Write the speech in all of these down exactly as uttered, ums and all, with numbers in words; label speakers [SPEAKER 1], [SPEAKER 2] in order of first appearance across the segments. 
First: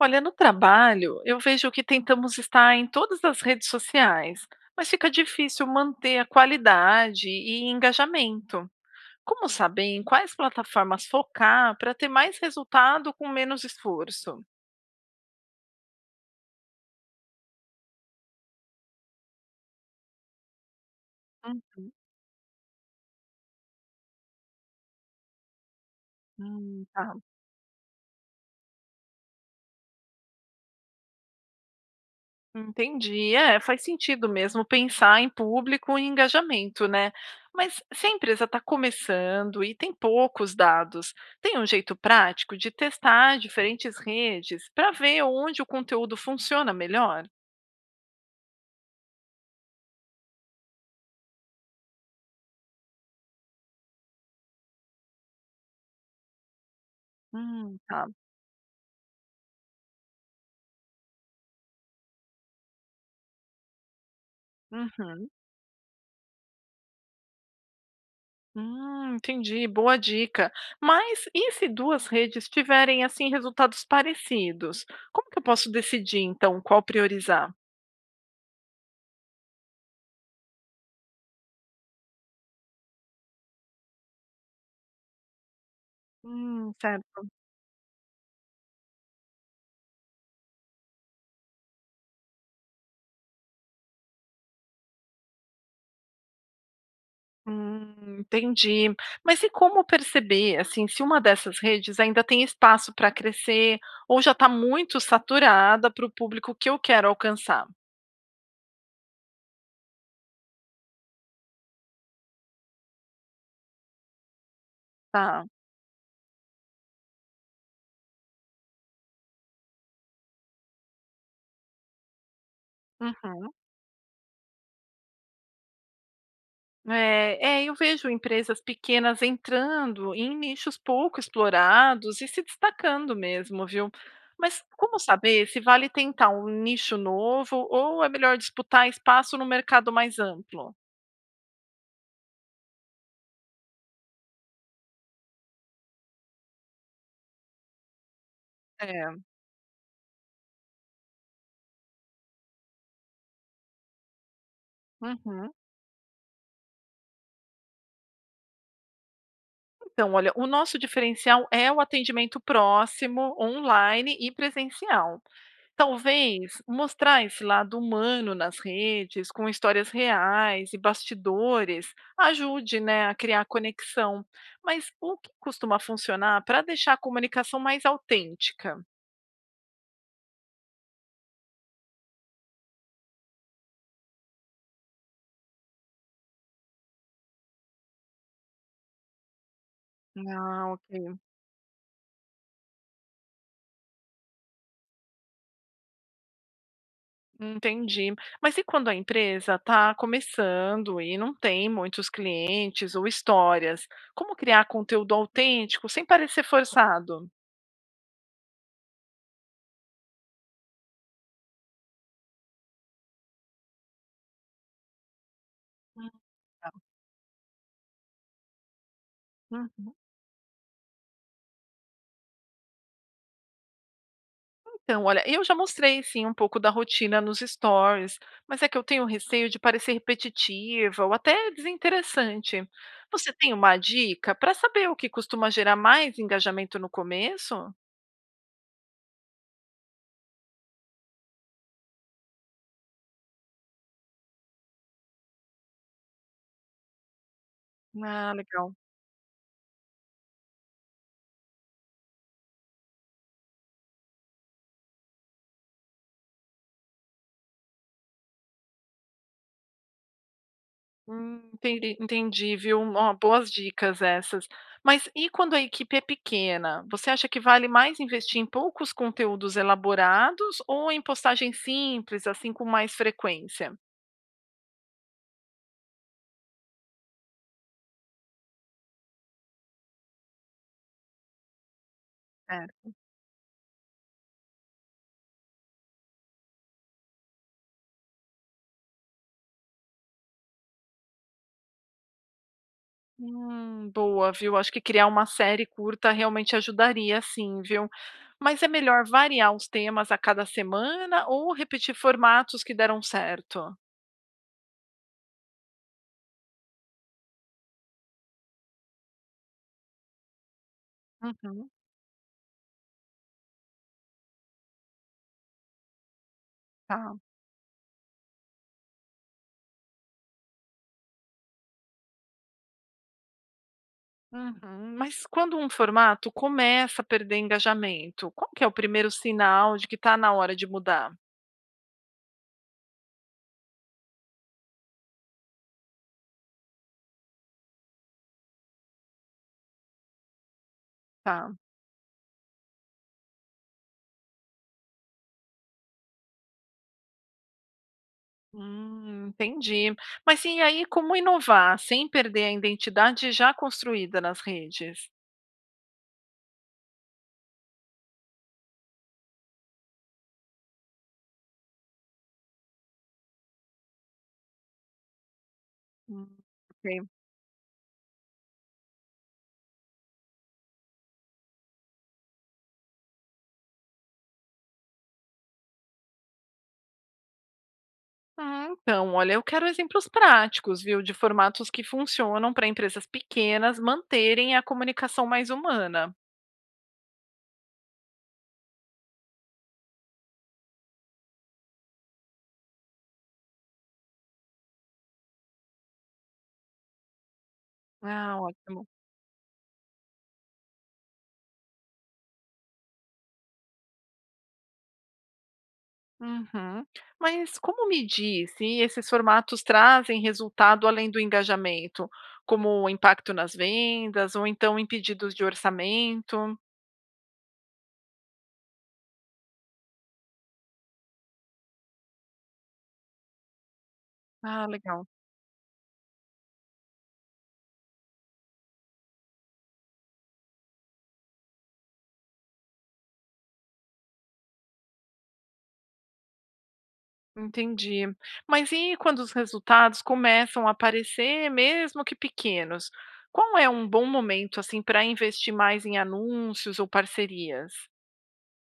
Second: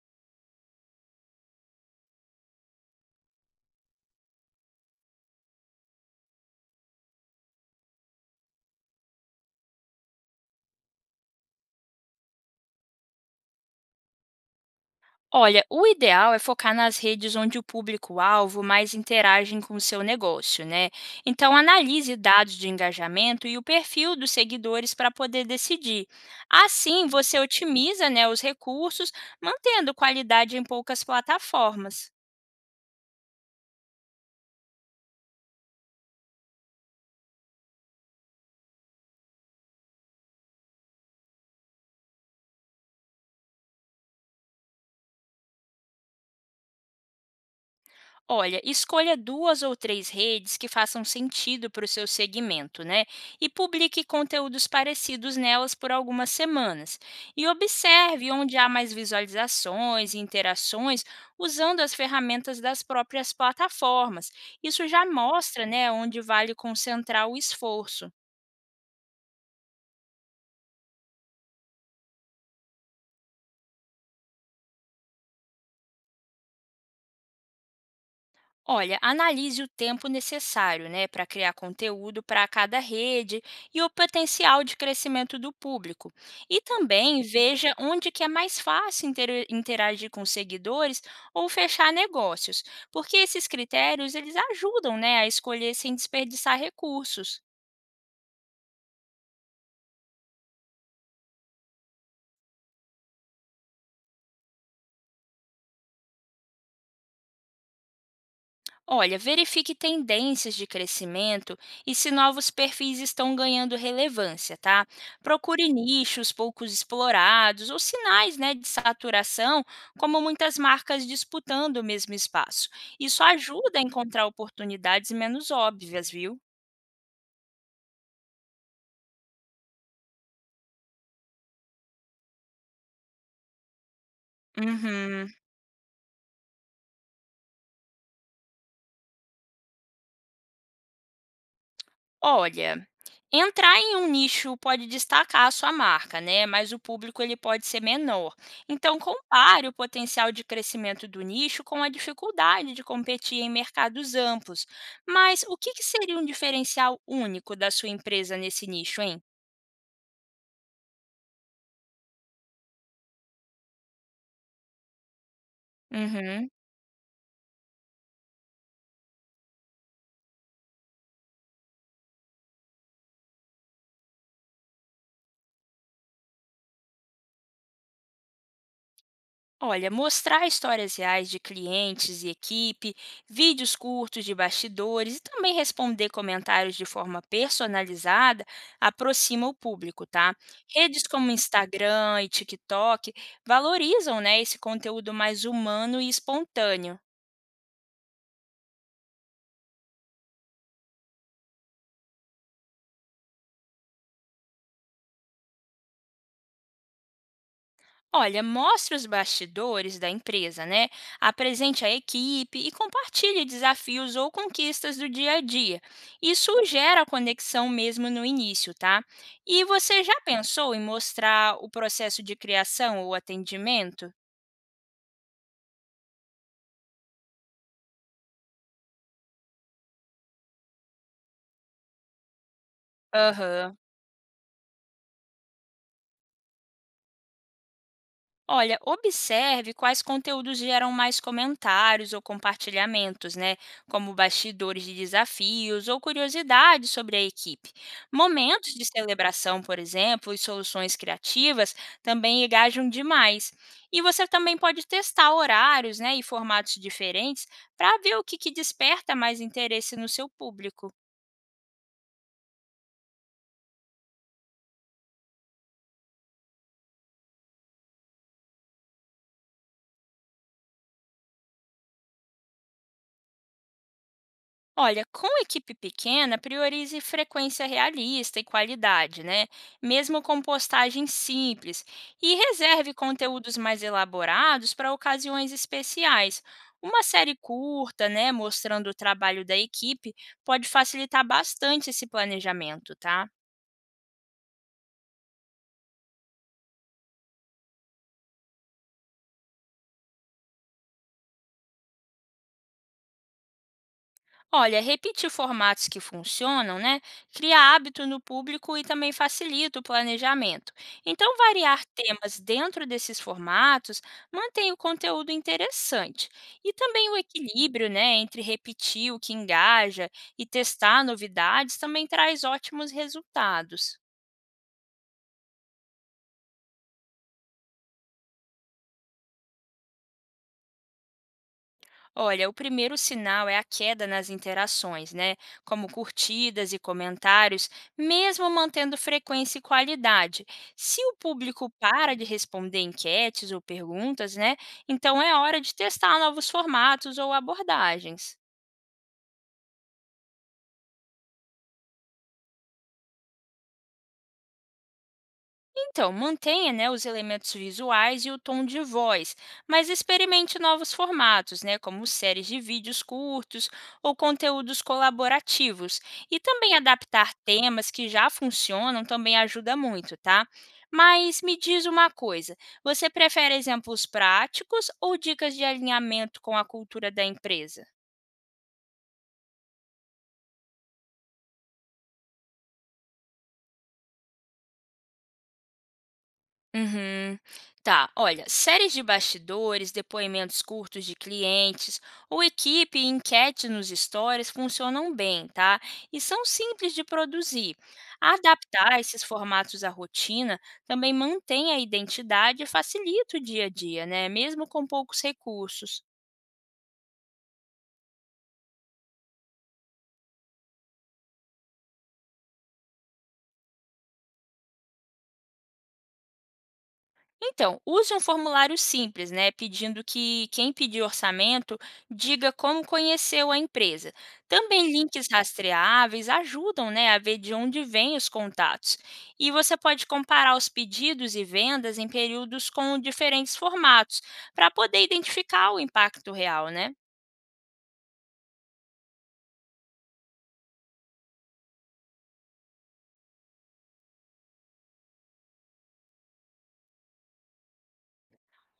[SPEAKER 1] Olha, no trabalho, eu vejo que tentamos estar em todas as redes sociais, mas fica difícil manter a qualidade e engajamento. Como saber em quais plataformas focar para ter mais resultado com menos esforço?
[SPEAKER 2] Olha, o ideal é focar nas redes onde o público-alvo mais interagem com o seu negócio, né? Então,
[SPEAKER 1] Uhum.
[SPEAKER 2] analise dados de engajamento e o perfil dos seguidores para poder decidir.
[SPEAKER 1] Hum,
[SPEAKER 2] Assim,
[SPEAKER 1] tá.
[SPEAKER 2] você otimiza, né, os recursos, mantendo qualidade em poucas plataformas.
[SPEAKER 1] Entendi. É, faz sentido mesmo pensar em público e engajamento, né? Mas se a empresa está começando e tem poucos dados, tem um jeito prático de testar diferentes redes para ver onde o conteúdo funciona melhor?
[SPEAKER 2] Olha, escolha duas ou três redes que façam sentido para o seu segmento, né? E publique conteúdos parecidos nelas por algumas semanas. E
[SPEAKER 1] Hum, tá.
[SPEAKER 2] observe onde há mais visualizações e interações usando as ferramentas das próprias plataformas. Isso já
[SPEAKER 1] Uhum.
[SPEAKER 2] mostra, né, onde vale concentrar o esforço.
[SPEAKER 1] Hum, entendi. Boa dica. Mas e se duas redes tiverem assim resultados parecidos? Como que eu posso decidir então qual priorizar?
[SPEAKER 2] Olha, analise o tempo necessário né, para criar conteúdo para cada rede e o potencial de crescimento do público. E
[SPEAKER 1] Hum, certo.
[SPEAKER 2] também veja onde que é mais fácil intera- interagir com seguidores ou fechar negócios, porque esses critérios eles ajudam né, a escolher sem desperdiçar recursos.
[SPEAKER 1] Hum, entendi. Mas e como perceber, assim, se uma dessas redes ainda tem espaço para crescer ou já está muito saturada para o público que eu quero alcançar?
[SPEAKER 2] Olha, verifique tendências de crescimento e se novos perfis estão ganhando relevância, tá?
[SPEAKER 1] Tá.
[SPEAKER 2] Procure nichos poucos explorados ou sinais, né, de saturação, como muitas marcas disputando o mesmo espaço. Isso
[SPEAKER 1] Uhum.
[SPEAKER 2] ajuda a encontrar oportunidades menos óbvias, viu?
[SPEAKER 1] É, é, eu vejo empresas pequenas entrando em nichos pouco explorados e se destacando mesmo, viu? Mas como
[SPEAKER 2] Uhum.
[SPEAKER 1] saber se vale tentar um nicho novo ou é melhor disputar espaço no mercado mais amplo?
[SPEAKER 2] Olha, entrar em um nicho pode destacar a sua marca, né? Mas o público ele pode ser menor. Então
[SPEAKER 1] É.
[SPEAKER 2] compare o potencial de crescimento do nicho com a dificuldade de competir em mercados amplos. Mas
[SPEAKER 1] Uhum.
[SPEAKER 2] o que que seria um diferencial único da sua empresa nesse nicho, hein?
[SPEAKER 1] Então, olha, o nosso diferencial é o atendimento próximo, online e presencial.
[SPEAKER 2] Uhum.
[SPEAKER 1] Talvez mostrar esse lado humano nas redes, com histórias reais e bastidores, ajude, né, a criar conexão. Mas o que costuma funcionar para deixar a comunicação mais autêntica?
[SPEAKER 2] Olha, mostrar histórias reais de clientes e equipe, vídeos curtos de bastidores e também responder comentários de forma personalizada aproxima o público, tá?
[SPEAKER 1] Ah,
[SPEAKER 2] Redes
[SPEAKER 1] ok.
[SPEAKER 2] como Instagram e TikTok valorizam, né, esse conteúdo mais humano e espontâneo.
[SPEAKER 1] Entendi. Mas e quando a empresa está começando e não tem muitos clientes ou histórias? Como criar conteúdo autêntico sem parecer forçado?
[SPEAKER 2] Olha, mostre os bastidores da empresa, né? Apresente a equipe e compartilhe desafios ou conquistas do dia a dia. Isso gera conexão mesmo no início, tá? E
[SPEAKER 1] Uhum.
[SPEAKER 2] você já pensou em mostrar o processo de criação ou atendimento?
[SPEAKER 1] Então, olha, eu já mostrei sim um pouco da rotina nos stories, mas é que eu tenho receio de parecer repetitiva ou até desinteressante. Você tem uma
[SPEAKER 2] Aham.
[SPEAKER 1] dica para saber o que costuma gerar mais engajamento no começo?
[SPEAKER 2] Olha, observe quais conteúdos geram mais comentários ou compartilhamentos, né? Como bastidores de desafios ou curiosidades sobre a equipe.
[SPEAKER 1] Ah,
[SPEAKER 2] Momentos
[SPEAKER 1] legal.
[SPEAKER 2] de celebração, por exemplo, e soluções criativas também engajam demais. E você também pode testar horários, né, e formatos diferentes para ver o que que desperta mais interesse no seu público.
[SPEAKER 1] Hum, entendi, entendi, viu? Ó, boas dicas essas. Mas e quando a equipe é pequena? Você acha que vale mais investir em poucos conteúdos elaborados ou em postagens simples, assim, com mais frequência?
[SPEAKER 2] Olha, com equipe pequena, priorize frequência realista e qualidade, né? Mesmo com postagens simples. E reserve conteúdos mais elaborados para ocasiões especiais. Uma série curta, né, mostrando o trabalho da equipe, pode facilitar bastante esse planejamento, tá?
[SPEAKER 1] Hum, boa, viu? Acho que criar uma série curta realmente ajudaria, sim, viu? Mas é melhor variar os temas a cada semana ou repetir formatos que deram certo?
[SPEAKER 2] Olha, repetir formatos que funcionam, né? Cria hábito no público e também facilita o planejamento. Então,
[SPEAKER 1] Uhum,
[SPEAKER 2] variar temas dentro desses formatos mantém o conteúdo interessante. E também
[SPEAKER 1] tá.
[SPEAKER 2] o equilíbrio, né, entre repetir o que engaja e testar novidades também traz ótimos resultados.
[SPEAKER 1] Uhum. Mas quando um formato começa a perder engajamento, qual que é o primeiro sinal de que está na hora de mudar?
[SPEAKER 2] Olha, o primeiro sinal é a queda nas interações, né? Como curtidas e comentários, mesmo mantendo frequência e qualidade. Se o
[SPEAKER 1] Tá.
[SPEAKER 2] público para de responder enquetes ou perguntas, né? Então é hora de testar novos formatos ou abordagens.
[SPEAKER 1] Hum, entendi. Mas e aí, como inovar sem perder a identidade já construída nas redes?
[SPEAKER 2] Então, mantenha, né, os elementos visuais e o tom de voz, mas experimente novos formatos, né, como séries de vídeos curtos ou conteúdos colaborativos.
[SPEAKER 1] Hum,
[SPEAKER 2] E também
[SPEAKER 1] ok.
[SPEAKER 2] adaptar temas que já funcionam também ajuda muito, tá? Mas me diz uma coisa, você prefere exemplos práticos ou dicas de alinhamento com a cultura da empresa?
[SPEAKER 1] Ah, então, olha, eu quero exemplos práticos, viu, de formatos que funcionam para empresas pequenas manterem a comunicação mais humana.
[SPEAKER 2] Uhum. Tá, olha, séries de bastidores, depoimentos curtos de clientes, ou equipe e enquete nos stories funcionam bem, tá? E são simples de produzir.
[SPEAKER 1] Ah, ótimo.
[SPEAKER 2] Adaptar esses formatos à rotina também mantém a identidade e facilita o dia a dia, né? Mesmo com poucos recursos.
[SPEAKER 1] Uhum. Mas como medir se esses formatos trazem resultado além do engajamento, como o impacto nas vendas ou então em pedidos de orçamento?
[SPEAKER 2] Então, use um formulário simples, né, pedindo que quem pedir orçamento diga como conheceu a empresa.
[SPEAKER 1] Ah,
[SPEAKER 2] Também
[SPEAKER 1] legal.
[SPEAKER 2] links rastreáveis ajudam, né, a ver de onde vêm os contatos. E você pode comparar os pedidos e vendas em períodos com diferentes formatos, para poder identificar o impacto real, né?
[SPEAKER 1] Entendi. Mas e quando os resultados começam a aparecer, mesmo que pequenos? Qual é um bom momento assim para investir mais em anúncios ou parcerias?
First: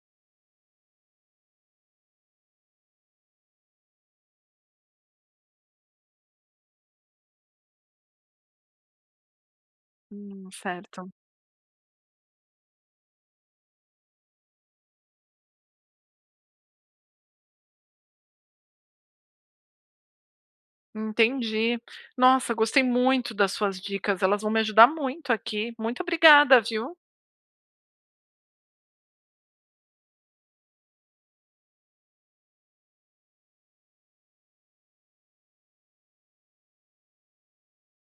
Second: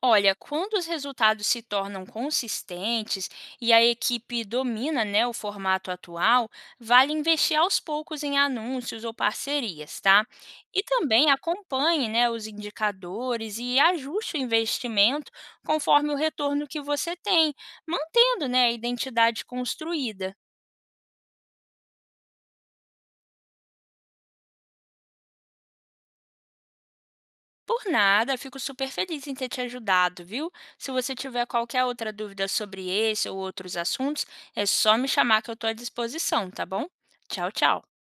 [SPEAKER 2] Olha, quando os resultados se tornam consistentes e a equipe domina, né, o formato atual, vale investir aos poucos em anúncios ou parcerias, tá?
[SPEAKER 1] Hum,
[SPEAKER 2] E
[SPEAKER 1] certo.
[SPEAKER 2] também acompanhe, né, os indicadores e ajuste o investimento conforme o retorno que você tem, mantendo, né, a identidade construída.
[SPEAKER 1] Entendi. Nossa, gostei muito das suas dicas. Elas vão me ajudar muito aqui. Muito obrigada, viu?
[SPEAKER 2] Por nada, fico super feliz em ter te ajudado, viu? Se você tiver qualquer outra dúvida sobre esse ou outros assuntos, é só me chamar que eu estou à disposição, tá bom? Tchau, tchau.